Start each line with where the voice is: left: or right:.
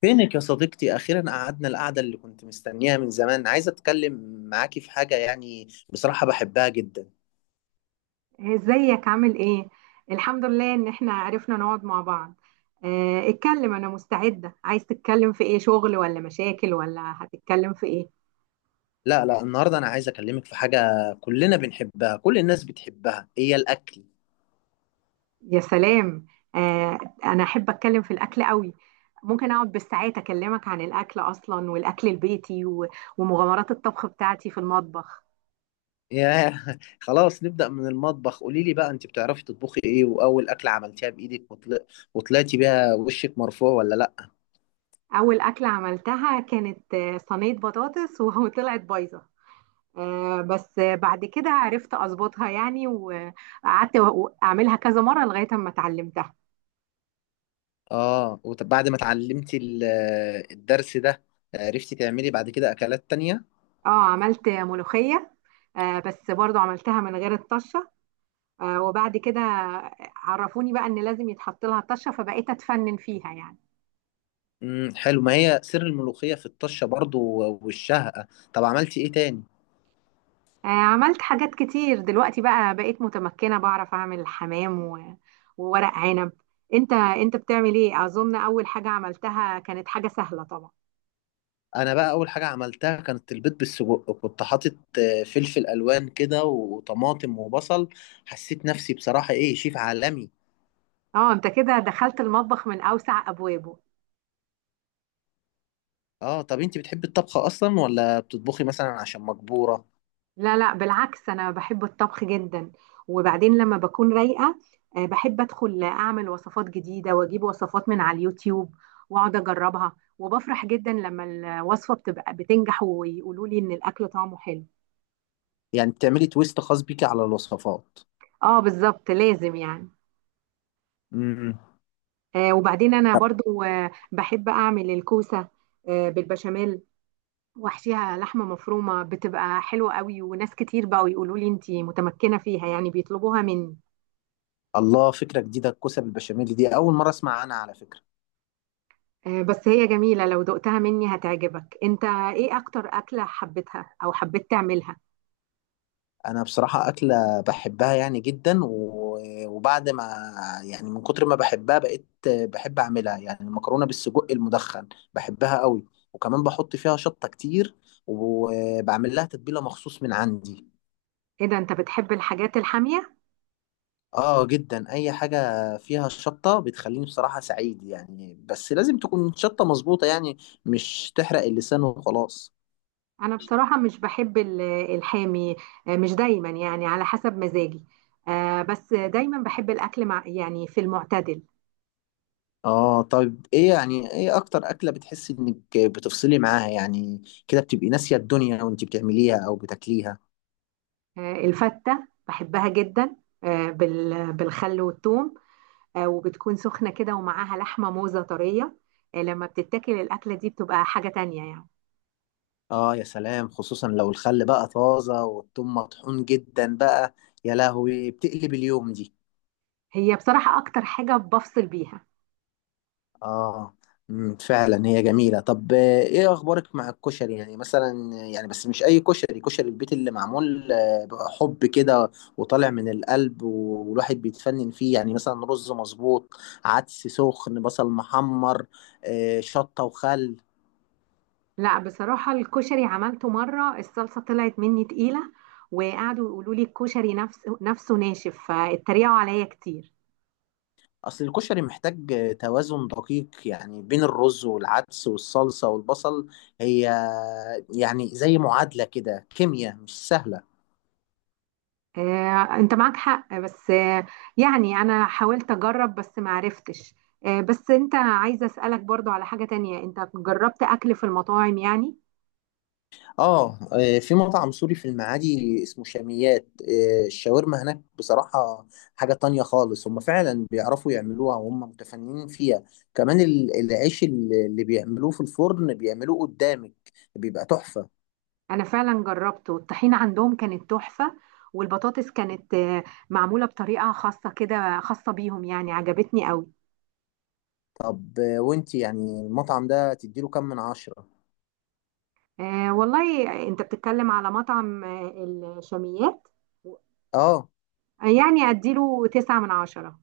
left: فينك يا صديقتي؟ أخيرا قعدنا القعدة اللي كنت مستنيها من زمان. عايز أتكلم معاكي في حاجة، يعني بصراحة بحبها جدا.
right: إيه، ازيك عامل ايه؟ الحمد لله ان احنا عرفنا نقعد مع بعض. اه، اتكلم انا مستعدة، عايز تتكلم في ايه، شغل ولا مشاكل ولا هتتكلم في ايه؟
left: لا النهاردة أنا عايز أكلمك في حاجة. كلنا بنحبها، كل الناس بتحبها، هي الأكل.
right: يا سلام. اه، انا احب اتكلم في الاكل قوي. ممكن اقعد بالساعات اكلمك عن الاكل اصلا والاكل البيتي ومغامرات الطبخ بتاعتي في المطبخ.
left: ياه! خلاص، نبدأ من المطبخ. قولي لي بقى، أنت بتعرفي تطبخي إيه؟ وأول أكلة عملتيها بإيدك وطلعتي بيها وشك مرفوع ولا لأ؟
right: اول اكلة عملتها كانت صينية بطاطس وطلعت بايظة. بس بعد كده عرفت اظبطها يعني، وقعدت اعملها كذا مره لغايه اما اتعلمتها.
left: آه، وبعد ما اتعلمتي الدرس ده، عرفتي تعملي بعد كده أكلات تانية؟
right: اه، عملت ملوخيه، بس برضو عملتها من غير الطشه. وبعد كده عرفوني بقى ان لازم يتحط لها طشه، فبقيت اتفنن فيها يعني.
left: حلو، ما هي سر الملوخية في الطشة برضو والشهقة. طب عملتي ايه تاني؟
right: عملت حاجات كتير، دلوقتي بقى بقيت متمكنه، بعرف اعمل حمام وورق عنب. انت بتعمل ايه؟ اظن اول حاجه عملتها كانت حاجه سهله طبعا.
left: انا بقى اول حاجة عملتها كانت البيض بالسجق، كنت حاطط فلفل الوان كده وطماطم وبصل. حسيت نفسي بصراحة ايه، شيف عالمي.
right: اه، انت كده دخلت المطبخ من اوسع ابوابه.
left: اه، طب انت بتحبي الطبخ اصلا ولا بتطبخي مثلا عشان مجبورة؟
right: لا لا، بالعكس انا بحب الطبخ جدا، وبعدين لما بكون رايقه بحب ادخل اعمل وصفات جديده، واجيب وصفات من على اليوتيوب واقعد اجربها، وبفرح جدا لما الوصفه بتبقى بتنجح ويقولوا لي ان الاكل طعمه حلو.
left: يعني بتعملي تويست خاص بيكي على الوصفات.
right: اه بالظبط، لازم يعني.
left: امم امم.
right: وبعدين انا برضو بحب اعمل الكوسه بالبشاميل، واحشيها لحمه مفرومه، بتبقى حلوه قوي وناس كتير بقوا يقولوا لي انتي متمكنه فيها يعني، بيطلبوها مني.
left: الله، فكرة جديدة، الكوسة بالبشاميل دي اول مرة اسمع عنها على فكرة.
right: بس هي جميلة، لو دقتها مني هتعجبك. انت ايه اكتر اكلة حبيتها او حبيت تعملها؟
left: انا بصراحة اكلة بحبها يعني جدا، وبعد ما، يعني من كتر ما بحبها بقيت بحب اعملها، يعني المكرونة بالسجق المدخن بحبها قوي، وكمان بحط فيها شطة كتير، وبعمل لها تتبيلة مخصوص من عندي.
right: ايه ده، انت بتحب الحاجات الحامية؟
left: اه، جدا، اي حاجة فيها شطة بتخليني بصراحة سعيد يعني، بس لازم تكون شطة مظبوطة يعني، مش تحرق اللسان وخلاص.
right: انا بصراحة مش بحب الحامي، مش دايما يعني، على حسب مزاجي، بس دايما بحب الاكل مع يعني في المعتدل.
left: اه، طيب ايه يعني، ايه اكتر اكلة بتحسي انك بتفصلي معاها يعني، كده بتبقي ناسية الدنيا وانت بتعمليها او بتاكليها؟
right: الفتة بحبها جدا، بالخل والثوم، وبتكون سخنة كده ومعاها لحمة موزة طرية. لما بتتاكل الاكلة دي بتبقى حاجة تانية يعني.
left: اه يا سلام، خصوصا لو الخل بقى طازة والثوم مطحون جدا بقى، يا لهوي بتقلب اليوم دي.
right: هي بصراحة اكتر حاجة بفصل بيها.
left: اه. فعلا هي جميلة. طب ايه اخبارك مع الكشري يعني، مثلا يعني، بس مش اي كشري، كشري البيت اللي معمول بحب كده، وطالع من القلب، والواحد بيتفنن فيه، يعني مثلا رز مظبوط، عدس سخن، بصل محمر، شطة وخل.
right: لا بصراحة، الكشري عملته مرة، الصلصة طلعت مني تقيلة وقعدوا يقولوا لي الكشري نفسه ناشف، فاتريقوا عليا كتير.
left: اصل الكشري محتاج توازن دقيق يعني، بين الرز والعدس والصلصة والبصل. هي يعني زي معادلة كده، كيمياء مش سهلة.
right: انت معاك حق، بس يعني انا حاولت اجرب بس ما عرفتش. بس انت، عايزة اسألك برضو على حاجة تانية، انت جربت اكل في المطاعم يعني؟
left: اه، في مطعم سوري في المعادي اسمه شاميات، الشاورما هناك بصراحة حاجة تانية خالص، هم فعلا بيعرفوا يعملوها وهم متفننين فيها. كمان العيش اللي بيعملوه في الفرن بيعملوه قدامك، بيبقى تحفة.
right: انا فعلا جربته، الطحينة عندهم كانت تحفة، والبطاطس كانت معمولة بطريقة خاصة كده، خاصة بيهم يعني، عجبتني قوي.
left: طب وانت يعني المطعم ده تديله كام من عشرة؟
right: والله انت بتتكلم على مطعم الشاميات.
left: اه.
right: يعني اديله تسعة من عشرة.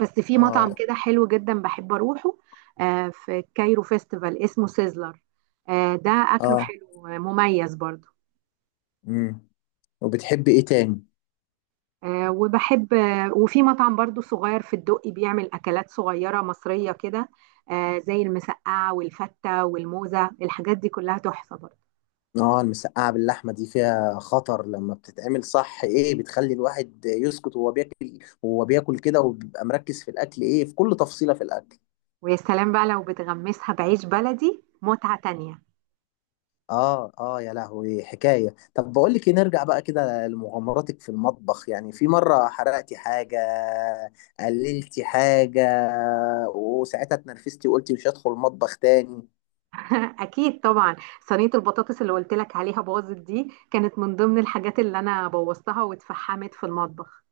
right: بس في مطعم
left: اه.
right: كده حلو جدا بحب اروحه، في كايرو فيستيفال اسمه سيزلر، ده اكله
left: اه.
right: حلو، مميز برضو.
left: امم. وبتحبي ايه تاني؟
right: آه وبحب آه وفي مطعم برضو صغير في الدقي بيعمل اكلات صغيرة مصرية كده، زي المسقعة والفتة والموزة، الحاجات دي كلها تحفة برضو.
left: اه، المسقعة باللحمة دي فيها خطر، لما بتتعمل صح ايه بتخلي الواحد يسكت وهو بياكل، وهو بياكل كده وبيبقى مركز في الاكل، ايه في كل تفصيلة في الاكل.
right: ويا سلام بقى لو بتغمسها بعيش بلدي، متعة تانية.
left: اه، اه يا لهوي حكاية. طب بقول لك ايه، نرجع بقى كده لمغامراتك في المطبخ، يعني في مرة حرقتي حاجة، قللتي حاجة، وساعتها اتنرفزتي وقلتي مش هدخل المطبخ تاني؟
right: اكيد طبعا، صينيه البطاطس اللي قلت لك عليها باظت دي كانت من ضمن الحاجات اللي انا بوظتها واتفحمت في المطبخ.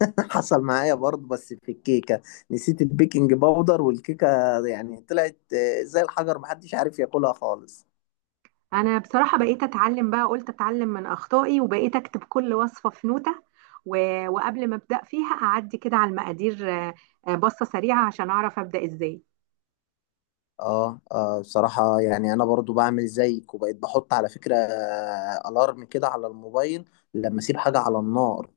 left: حصل معايا برضه بس في الكيكة، نسيت البيكنج باودر والكيكة يعني طلعت زي الحجر، محدش عارف ياكلها خالص.
right: انا بصراحه بقيت اتعلم بقى، قلت اتعلم من اخطائي وبقيت اكتب كل وصفه في نوته، و... وقبل ما ابدا فيها اعدي كده على المقادير، بصه سريعه عشان اعرف ابدا ازاي.
left: اه، اه بصراحة يعني انا برضو بعمل زيك، وبقيت بحط على فكرة الارم كده على الموبايل لما اسيب حاجة على النار.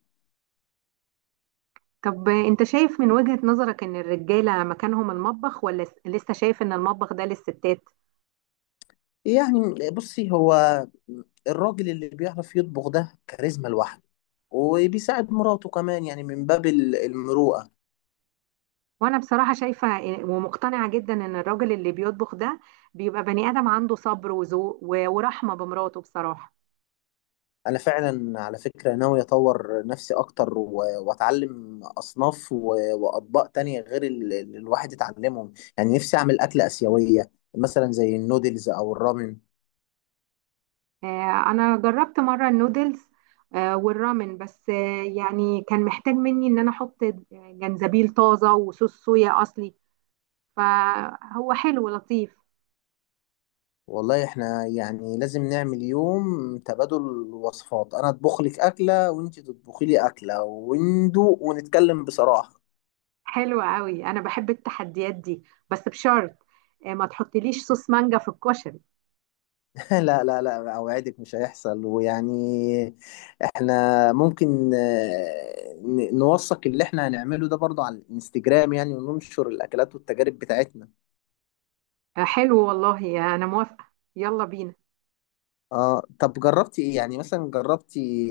right: طب انت شايف من وجهه نظرك ان الرجاله مكانهم المطبخ ولا لسه شايف ان المطبخ ده للستات؟
left: يعني بصي، هو الراجل اللي بيعرف يطبخ ده كاريزما لوحده، وبيساعد مراته كمان يعني من باب المروءة.
right: وانا بصراحة شايفة ومقتنعة جدا ان الراجل اللي بيطبخ ده بيبقى بني ادم عنده صبر وذوق ورحمة بمراته بصراحة.
left: انا فعلا على فكره ناوي اطور نفسي اكتر، واتعلم اصناف واطباق تانية غير اللي الواحد يتعلمهم، يعني نفسي اعمل اكله اسيويه مثلا زي النودلز او الرامن.
right: انا جربت مرة النودلز والرامن، بس يعني كان محتاج مني ان انا احط جنزبيل طازة وصوص صويا اصلي، فهو حلو لطيف.
left: والله احنا يعني لازم نعمل يوم تبادل وصفات، انا اطبخ لك اكله وانت تطبخي لي اكله وندوق ونتكلم بصراحه.
right: حلو قوي، انا بحب التحديات دي، بس بشرط ما تحطليش صوص مانجا في الكشري.
left: لا، أوعدك مش هيحصل. ويعني احنا ممكن نوثق اللي احنا هنعمله ده برضه على الانستجرام، يعني وننشر الأكلات والتجارب بتاعتنا.
right: حلو والله، انا موافقة، يلا بينا.
left: اه، طب جربتي ايه يعني، مثلا جربتي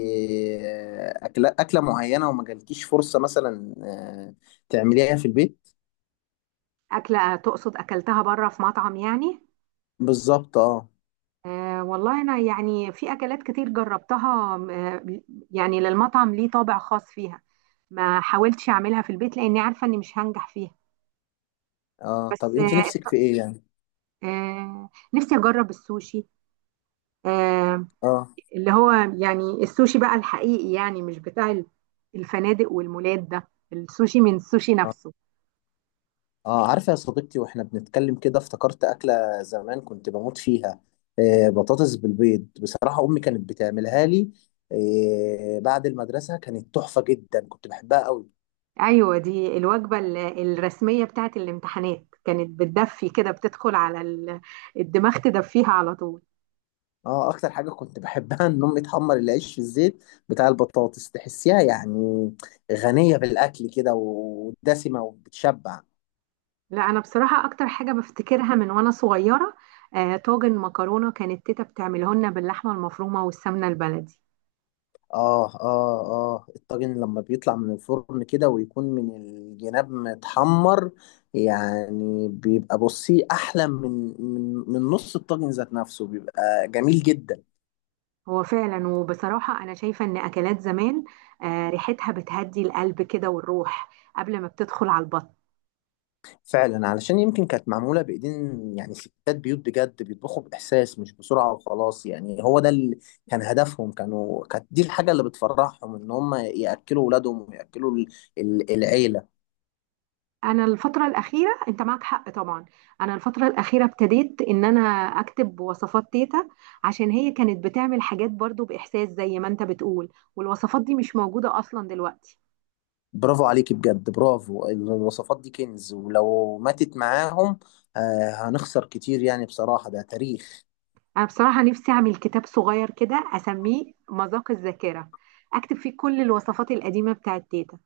left: أكلة معينة وما جالكيش فرصة مثلا تعمليها في البيت؟
right: أكلة تقصد أكلتها بره في مطعم يعني؟
left: بالظبط اه.
right: والله أنا يعني في أكلات كتير جربتها، يعني للمطعم ليه طابع خاص فيها، ما حاولتش أعملها في البيت لأني عارفة إني مش هنجح فيها.
left: اه، طب
right: بس
left: انت نفسك في ايه يعني؟
right: نفسي أجرب السوشي، آه
left: اه.
right: اللي هو يعني السوشي بقى الحقيقي، يعني مش بتاع الفنادق والمولات ده، السوشي من السوشي
left: آه.
right: نفسه.
left: اه عارفة يا صديقتي، واحنا بنتكلم كده افتكرت أكلة زمان كنت بموت فيها، آه، بطاطس بالبيض، بصراحة أمي كانت بتعملها لي آه بعد المدرسة، كانت تحفة جدا كنت بحبها قوي.
right: ايوه دي الوجبه الرسميه بتاعت الامتحانات، كانت بتدفي كده، بتدخل على الدماغ، تدفيها على طول.
left: اه، أكتر حاجة كنت بحبها إن أمي تحمر العيش في الزيت بتاع البطاطس، تحسيها يعني غنية بالأكل كده ودسمة وبتشبع.
right: لا انا بصراحه اكتر حاجه بفتكرها من وانا صغيره، طاجن مكرونه، كانت تيتا بتعمله لنا باللحمه المفرومه والسمنه البلدي.
left: اه اه اه، الطاجن لما بيطلع من الفرن كده ويكون من الجناب متحمر يعني، بيبقى بصي احلى من من نص الطاجن، ذات نفسه بيبقى جميل جدا.
right: هو فعلا، وبصراحه انا شايفه ان اكلات زمان ريحتها بتهدي القلب كده والروح قبل ما بتدخل على البطن.
left: فعلا، علشان يمكن كانت معمولة بايدين، يعني ستات بيوت بجد بيطبخوا باحساس مش بسرعة وخلاص، يعني هو ده اللي كان هدفهم، كانت دي الحاجة اللي بتفرحهم، ان هم ياكلوا اولادهم وياكلوا العيلة.
right: انا الفتره الاخيره، انت معك حق طبعا، انا الفتره الاخيره ابتديت ان انا اكتب وصفات تيتا عشان هي كانت بتعمل حاجات برضو باحساس زي ما انت بتقول، والوصفات دي مش موجوده اصلا دلوقتي.
left: برافو عليك بجد، برافو، الوصفات دي كنز، ولو ماتت معاهم آه هنخسر كتير يعني، بصراحة ده تاريخ.
right: انا بصراحه نفسي اعمل كتاب صغير كده اسميه مذاق الذاكره، اكتب فيه كل الوصفات القديمه بتاعت تيتا.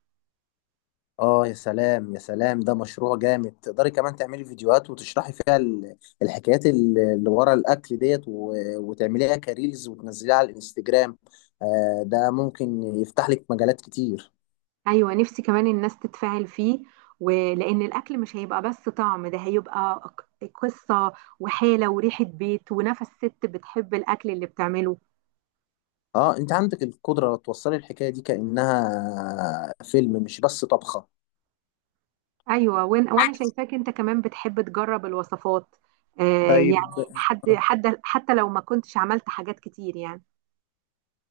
left: اه يا سلام يا سلام، ده مشروع جامد، تقدري كمان تعملي فيديوهات وتشرحي فيها الحكايات اللي ورا الاكل ديت، وتعمليها كريلز وتنزليها على الانستجرام، آه ده ممكن يفتح لك مجالات كتير.
right: ايوه نفسي كمان الناس تتفاعل فيه، ولان الاكل مش هيبقى بس طعم، ده هيبقى قصه وحاله وريحه بيت ونفس ست بتحب الاكل اللي بتعمله.
left: اه، انت عندك القدرة توصلي الحكاية دي كأنها فيلم مش بس طبخة.
right: ايوه وانا شايفاك انت كمان بتحب تجرب الوصفات،
left: طيب.
right: يعني حد حتى لو ما كنتش عملت حاجات كتير يعني.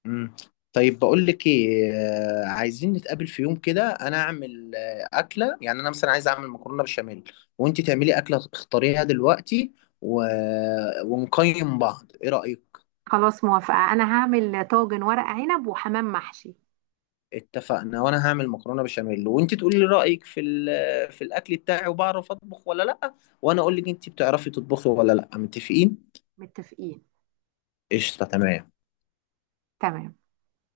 left: مم. طيب بقول لك ايه عايزين نتقابل في يوم كده، انا اعمل اكله، يعني انا مثلا عايز اعمل مكرونه بشاميل، وانت تعملي اكله اختاريها دلوقتي و... ونقيم بعض، ايه رايك؟
right: خلاص موافقة، انا هعمل طاجن ورق عنب وحمام محشي.
left: اتفقنا، وانا هعمل مكرونه بشاميل وانت تقولي لي رايك في الاكل بتاعي، وبعرف اطبخ ولا لا، وانا اقول لك انت بتعرفي تطبخي ولا لا. متفقين؟
right: متفقين.
left: قشطه، تمام.
right: تمام.